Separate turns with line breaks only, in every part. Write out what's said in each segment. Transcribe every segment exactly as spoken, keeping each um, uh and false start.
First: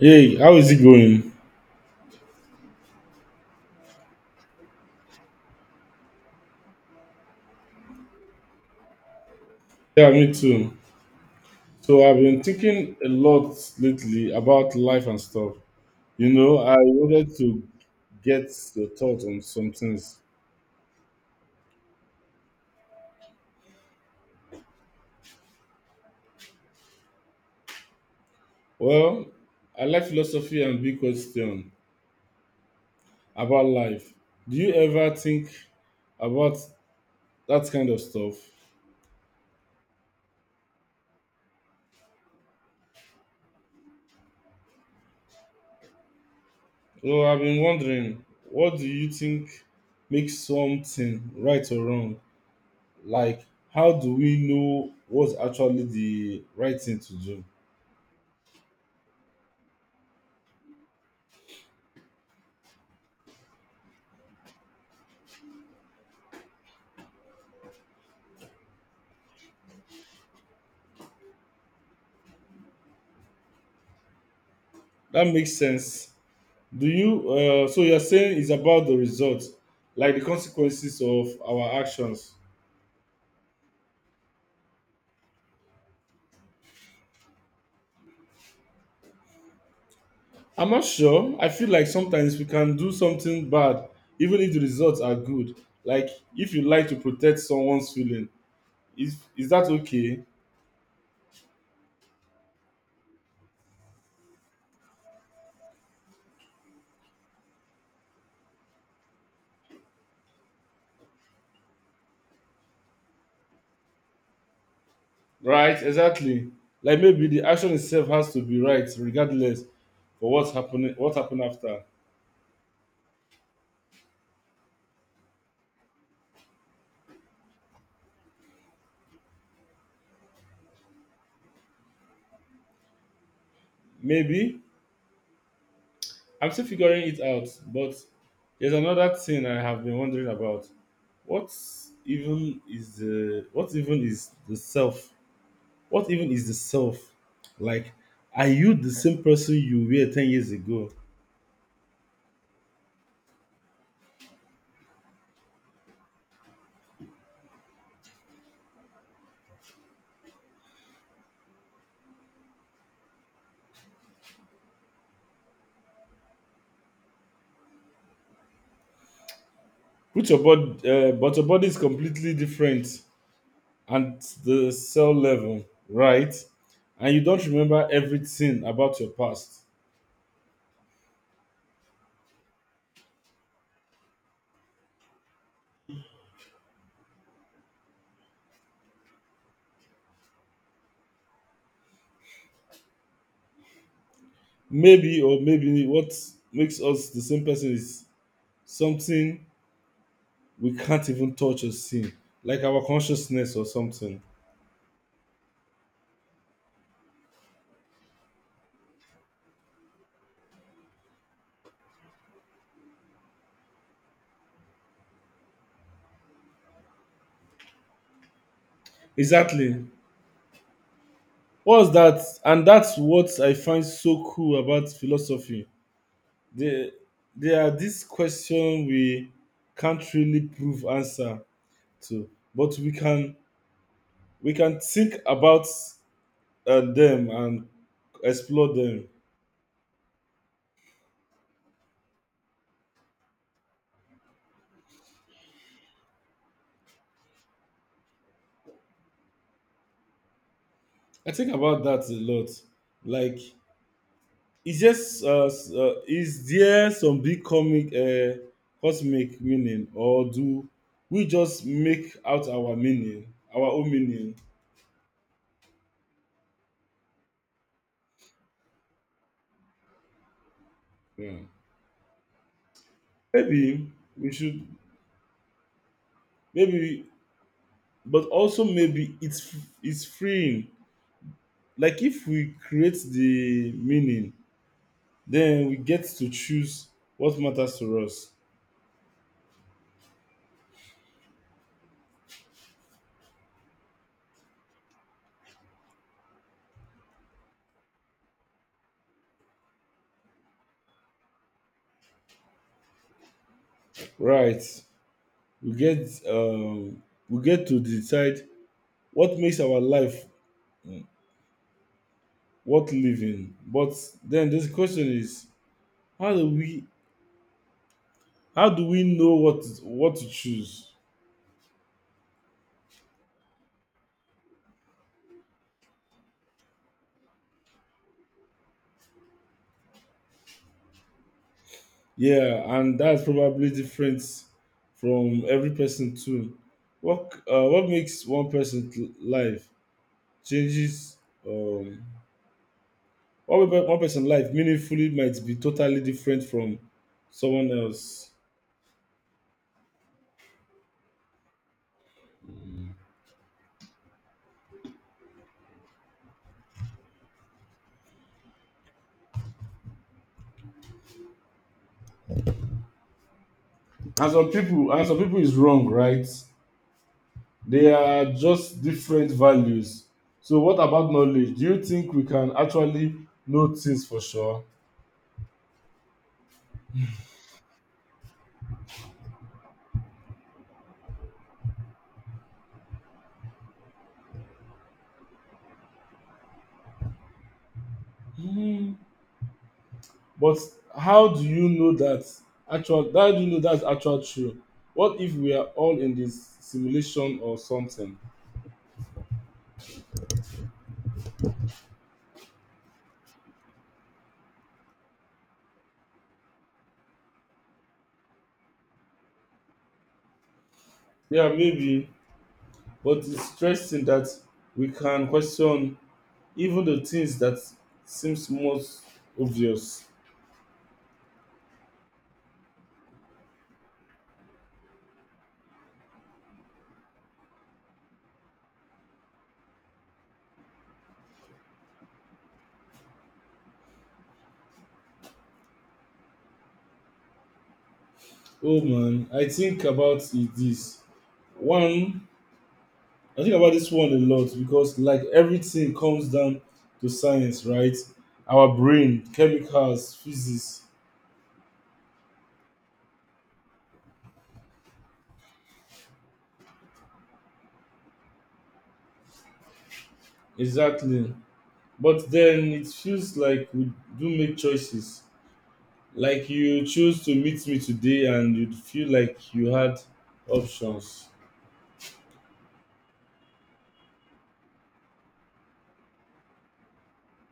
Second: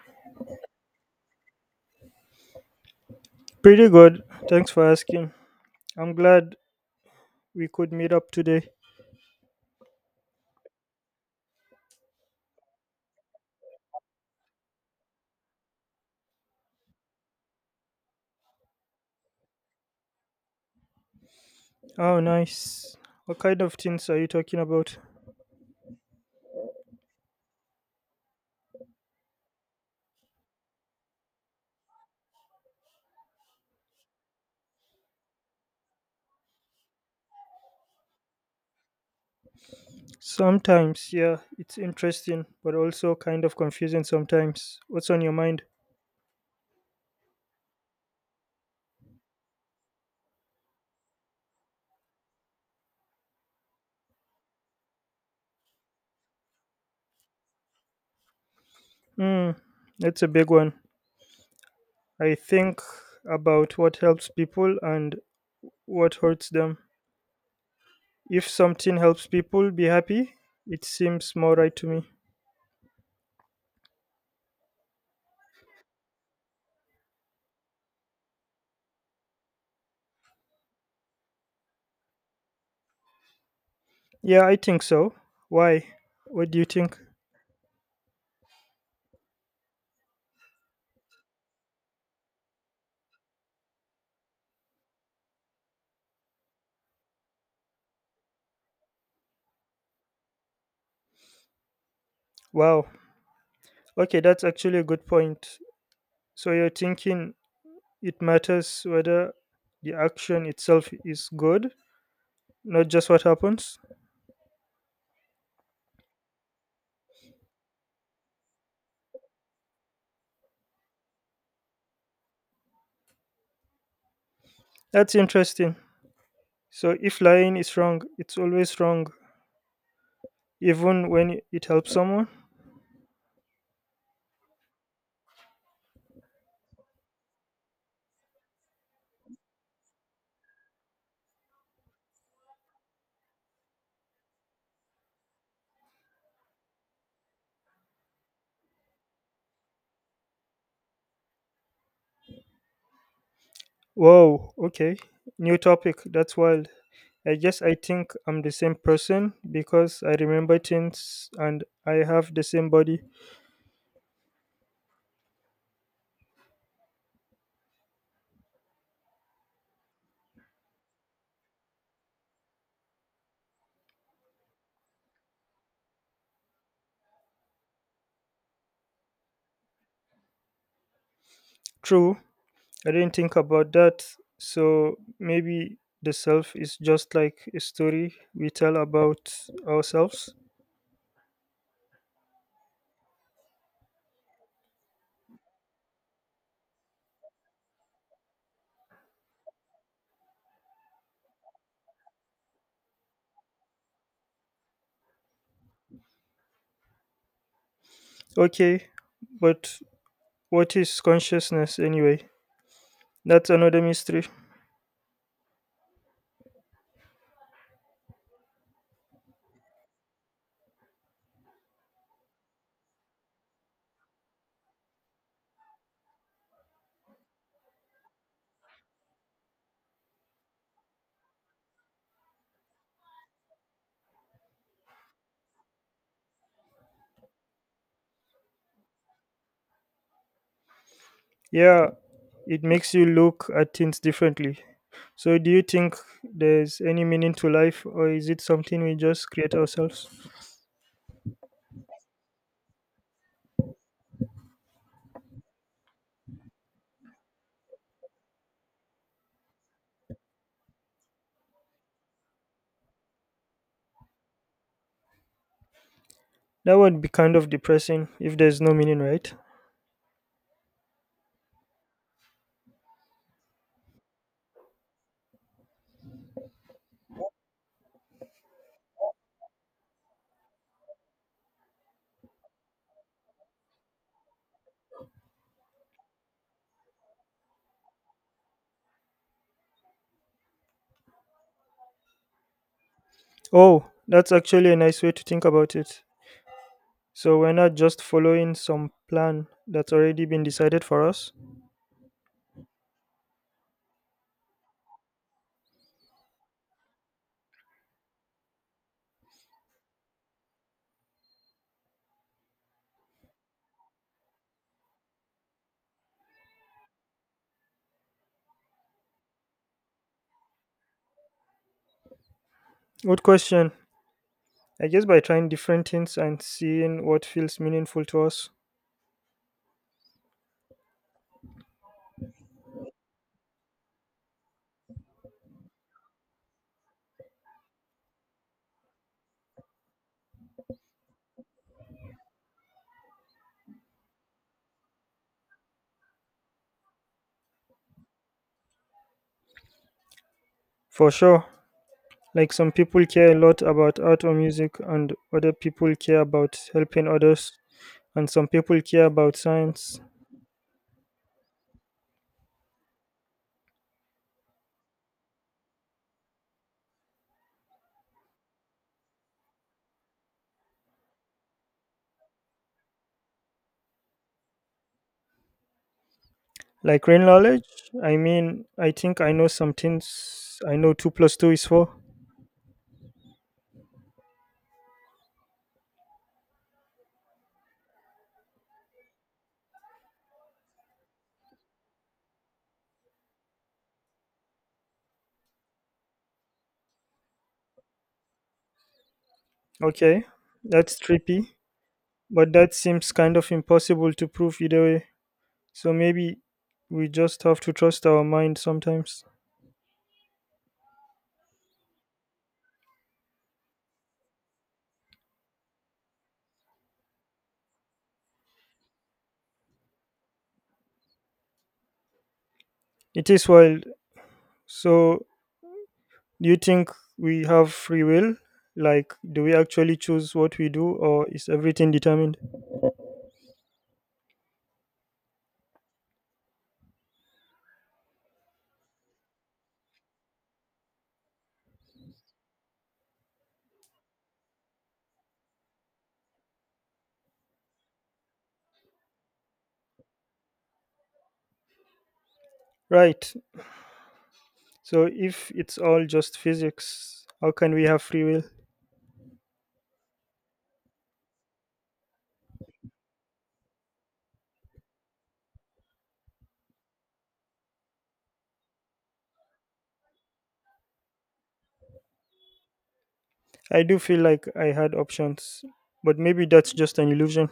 Hey, how is it going?
Pretty good. Thanks for asking. I'm glad we could meet up today.
Yeah, me too. So I've been thinking a lot lately about life and stuff. You know, I wanted to get your thought on some things.
Oh, nice. What kind of things are you talking about?
Well, I like philosophy and big question about life. Do you ever think about that kind of stuff?
Sometimes, yeah, it's interesting, but also kind of confusing sometimes. What's on your mind?
So I've been wondering, what do you think makes something right or wrong? Like, how do we know what's actually the right thing to do?
Hmm, that's a big one. I think about what helps people and what hurts them. If something helps people be happy, it seems more right to me.
That makes sense. Do you? Uh, so you're saying it's about the results, like the consequences of our actions.
Yeah, I think so. Why? What do you think?
I'm not sure. I feel like sometimes we can do something bad, even if the results are good. Like if you like to protect someone's feeling, is is that okay?
Wow. Okay, that's actually a good point. So you're thinking it matters whether the action itself is good, not just what happens?
Right? Exactly. Like maybe the action itself has to be right, regardless for what's happening. What happened after?
That's interesting. So if lying is wrong, it's always wrong, even when it helps someone?
Maybe I'm still figuring it out, but there's another thing I have been wondering about. What even is the what even is the self? What even is the self? Like, are you the same person you were ten years ago?
Whoa, okay. New topic. That's wild. I guess I think I'm the same person because I remember things and I have the same body.
Put your body, uh, but your body is completely different at the cell level, right? And you don't remember everything about your past.
True, I didn't think about that. So maybe the self is just like a story we tell about ourselves.
Maybe, or maybe what makes us the same person is something we can't even touch or see, like our consciousness or something.
Okay, but what is consciousness anyway? That's another mystery.
Exactly. What's that? And that's what I find so cool about philosophy. There, there are these questions we can't really prove answer to, but we can we can think about uh, them and explore them.
Yeah, it makes you look at things differently. So do you think there's any meaning to life or is it something we just create ourselves?
I think about that a lot. Like, is just uh, s- uh, uh, is there some big comic uh, cosmic meaning, or do we just make out our meaning, our own meaning?
That would be kind of depressing if there's no meaning, right?
Yeah. Maybe we should maybe but also Maybe it's it's freeing. Like if we create the meaning, then we get to choose what matters to us.
Oh, that's actually a nice way to think about it. So we're not just following some plan that's already been decided for us?
Right. We get um we get to decide what makes our life worth living. But then this question is how do we how do we know what what to choose?
Good question. I guess by trying different things and seeing what feels meaningful to us.
Yeah, and that's probably different from every person too. What uh, what makes one person's life changes um what makes one person's life meaningfully might be totally different from someone else.
For sure. Like some people care a lot about art or music, and other people care about helping others, and some people care about science.
And some people and some people is wrong, right? They are just different values. So what about knowledge? Do you think we can actually know things for sure?
Like real knowledge, I mean, I think I know some things. I know two plus two is four.
Hmm. But how do you know that actual how do you know that's actual true? What if we are all in this simulation or something?
Okay, that's trippy, but that seems kind of impossible to prove either way. So maybe we just have to trust our mind sometimes.
Yeah, maybe. But it's interesting that we can question even the things that seems most obvious.
It is wild. So do you think we have free will? Like, do we actually choose what we do, or is everything determined?
Oh man, I think about it this. One, I think about this one a lot because like everything comes down to science, right? Our brain, chemicals, physics.
Right. So if it's all just physics, how can we have free will?
Exactly. But then it feels like we do make choices. Like you choose to meet me today and you feel like you had options.
I do feel like I had options, but maybe that's just an illusion.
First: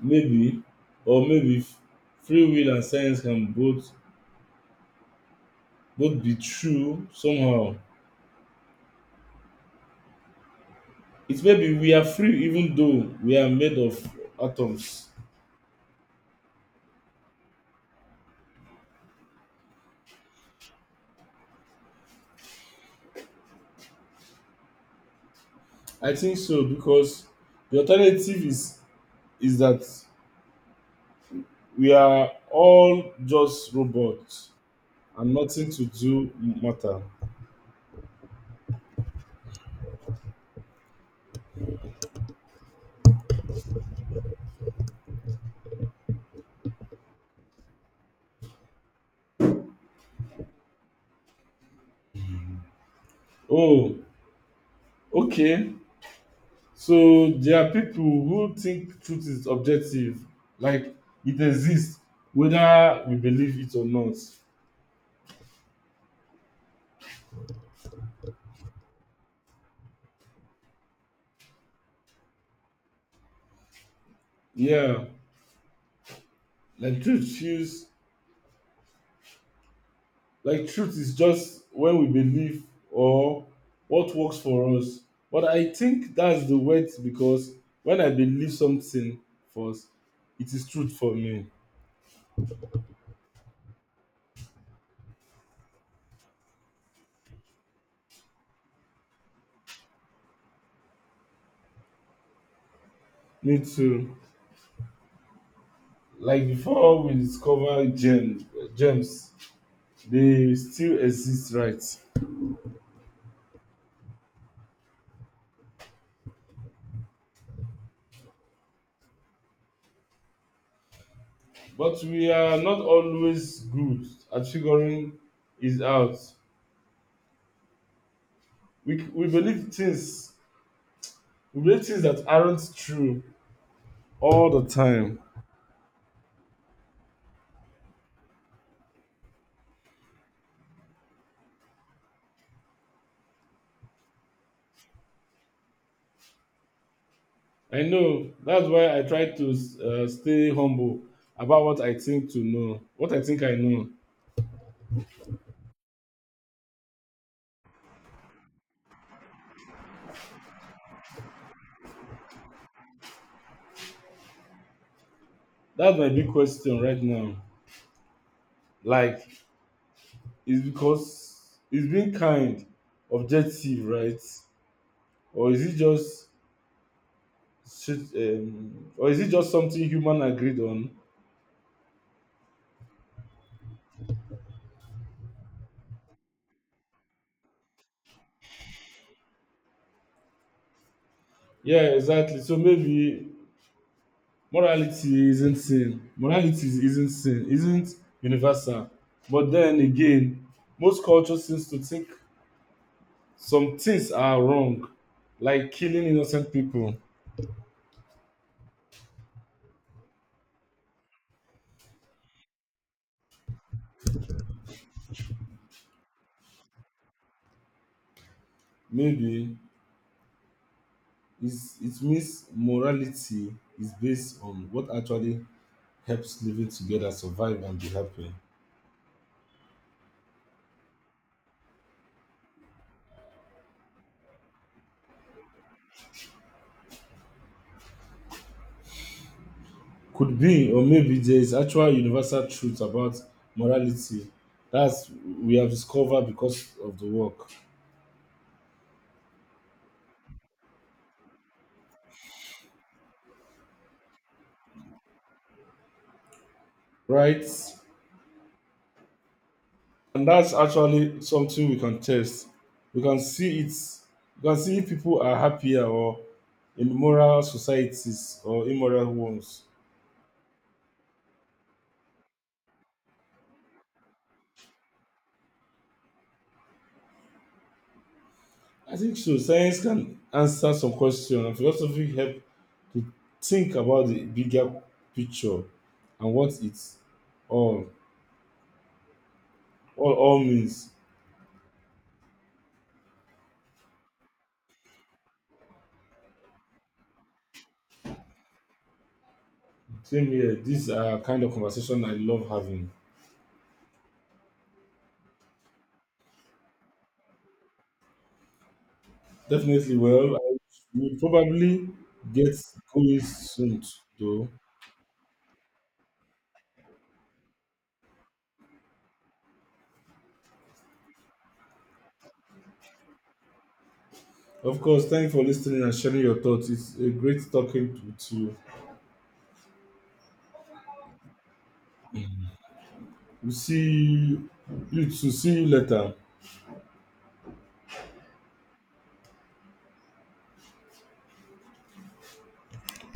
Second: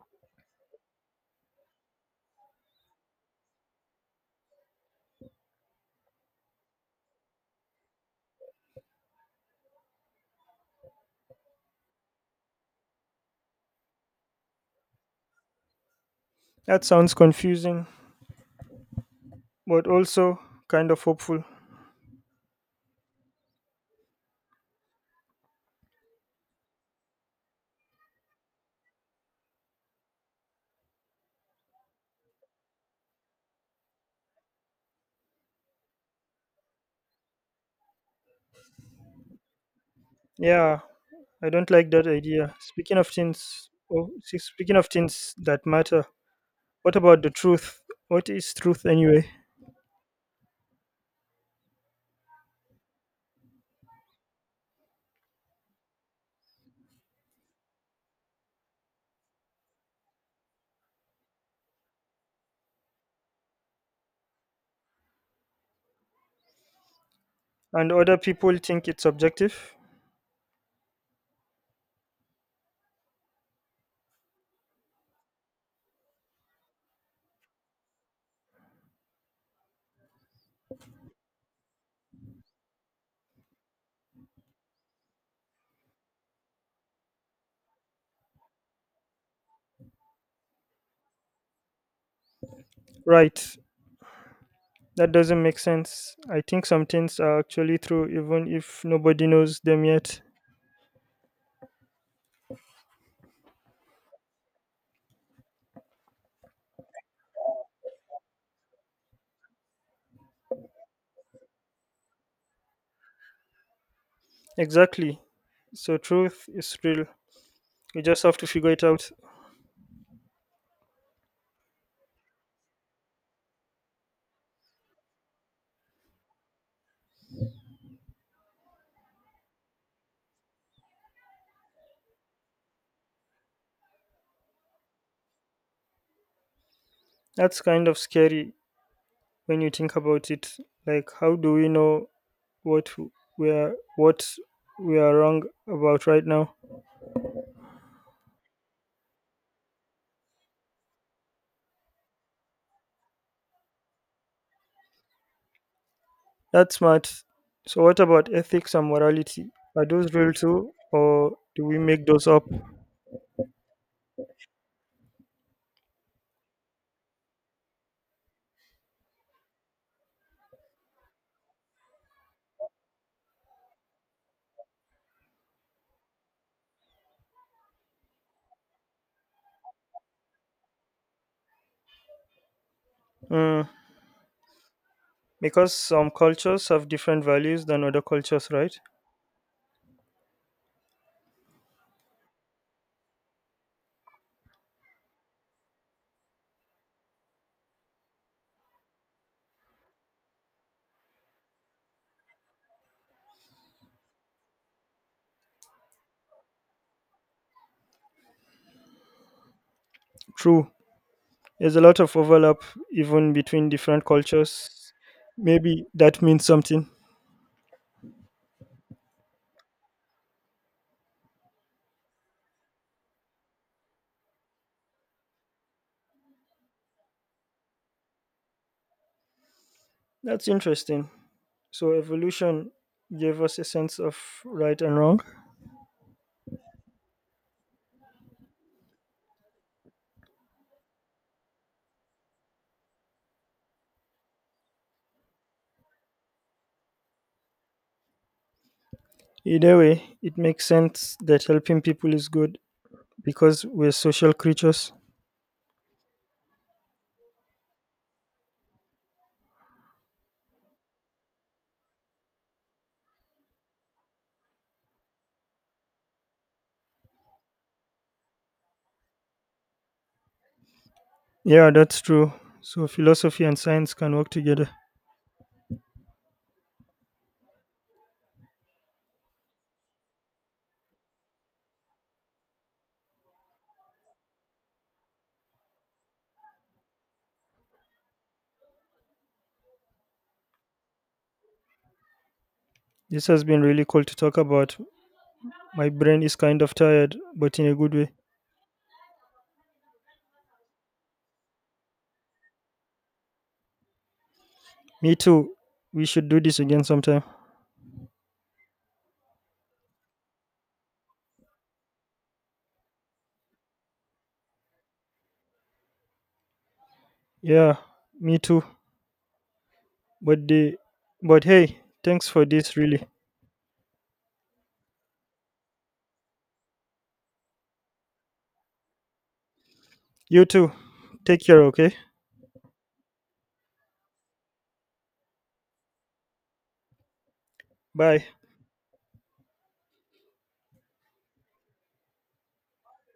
Maybe, or maybe f- free will and science can both both be true somehow. It may be we are free even though we are made of atoms.
That sounds confusing, but also kind of hopeful.
I think so because the alternative is is that we are all just robots and nothing to do matter.
Yeah, I don't like that idea. Speaking of things, oh, see, speaking of things that matter, what about the truth? What is truth anyway?
Oh, okay, so there are people who think truth is objective, like it exists whether we believe it or not.
And other people think it's subjective?
Yeah, like truth feels like truth is just when we believe or what works for us. But I think that's the word because when I believe something first, it is truth for me.
Right. That doesn't make sense. I think some things are actually true even if nobody knows them yet.
Me too. Like before we discover gems, gems, they still exist, right?
Exactly. So truth is real. You just have to figure it out.
But we are not always good at figuring it out. We, we believe things we believe things that aren't true all the time.
That's kind of scary when you think about it. Like how do we know what we are, what we are wrong about right now?
I know that's why I try to uh, stay humble about what I think to know, what I think I know.
That's smart. So, what about ethics and morality? Are those real too, or do we make those up?
That's my big question right now. Like, is because it's being kind, objective, right? Or is it just shit, um, or is it just something human agreed on?
Mm, because some cultures have different values than other cultures, right?
Yeah, exactly. So maybe morality isn't sin. Morality is- isn't sin, isn't universal. But then again, most culture seems to think some things are wrong, like killing innocent people.
True. There's a lot of overlap even between different cultures. Maybe that means something.
Maybe it's it means morality is based on what actually helps living together survive and be happy.
That's interesting. So, evolution gave us a sense of right and wrong.
Could be, or maybe there is actual universal truth about morality that's we have discovered because of the work.
Either way, it makes sense that helping people is good because we're social creatures.
Right? And that's actually something we can test. We can see it. We can see if people are happier or in moral societies or immoral ones.
Yeah, that's true. So philosophy and science can work together.
I think so. Science can answer some questions, and philosophy help to think about the bigger picture and what it's all all, all means.
This has been really cool to talk about. My brain is kind of tired, but in a good way.
Same here. These are kind of conversation I love having.
Me too. We should do this again sometime.
Definitely. Well, I will probably get going soon, though.
Yeah, me too. But the but hey, thanks for this, really.
Of course, thanks for listening and sharing your thoughts. It's a great talking to, to you.
You too. Take care, okay?
We see you, you to see you later.
Bye.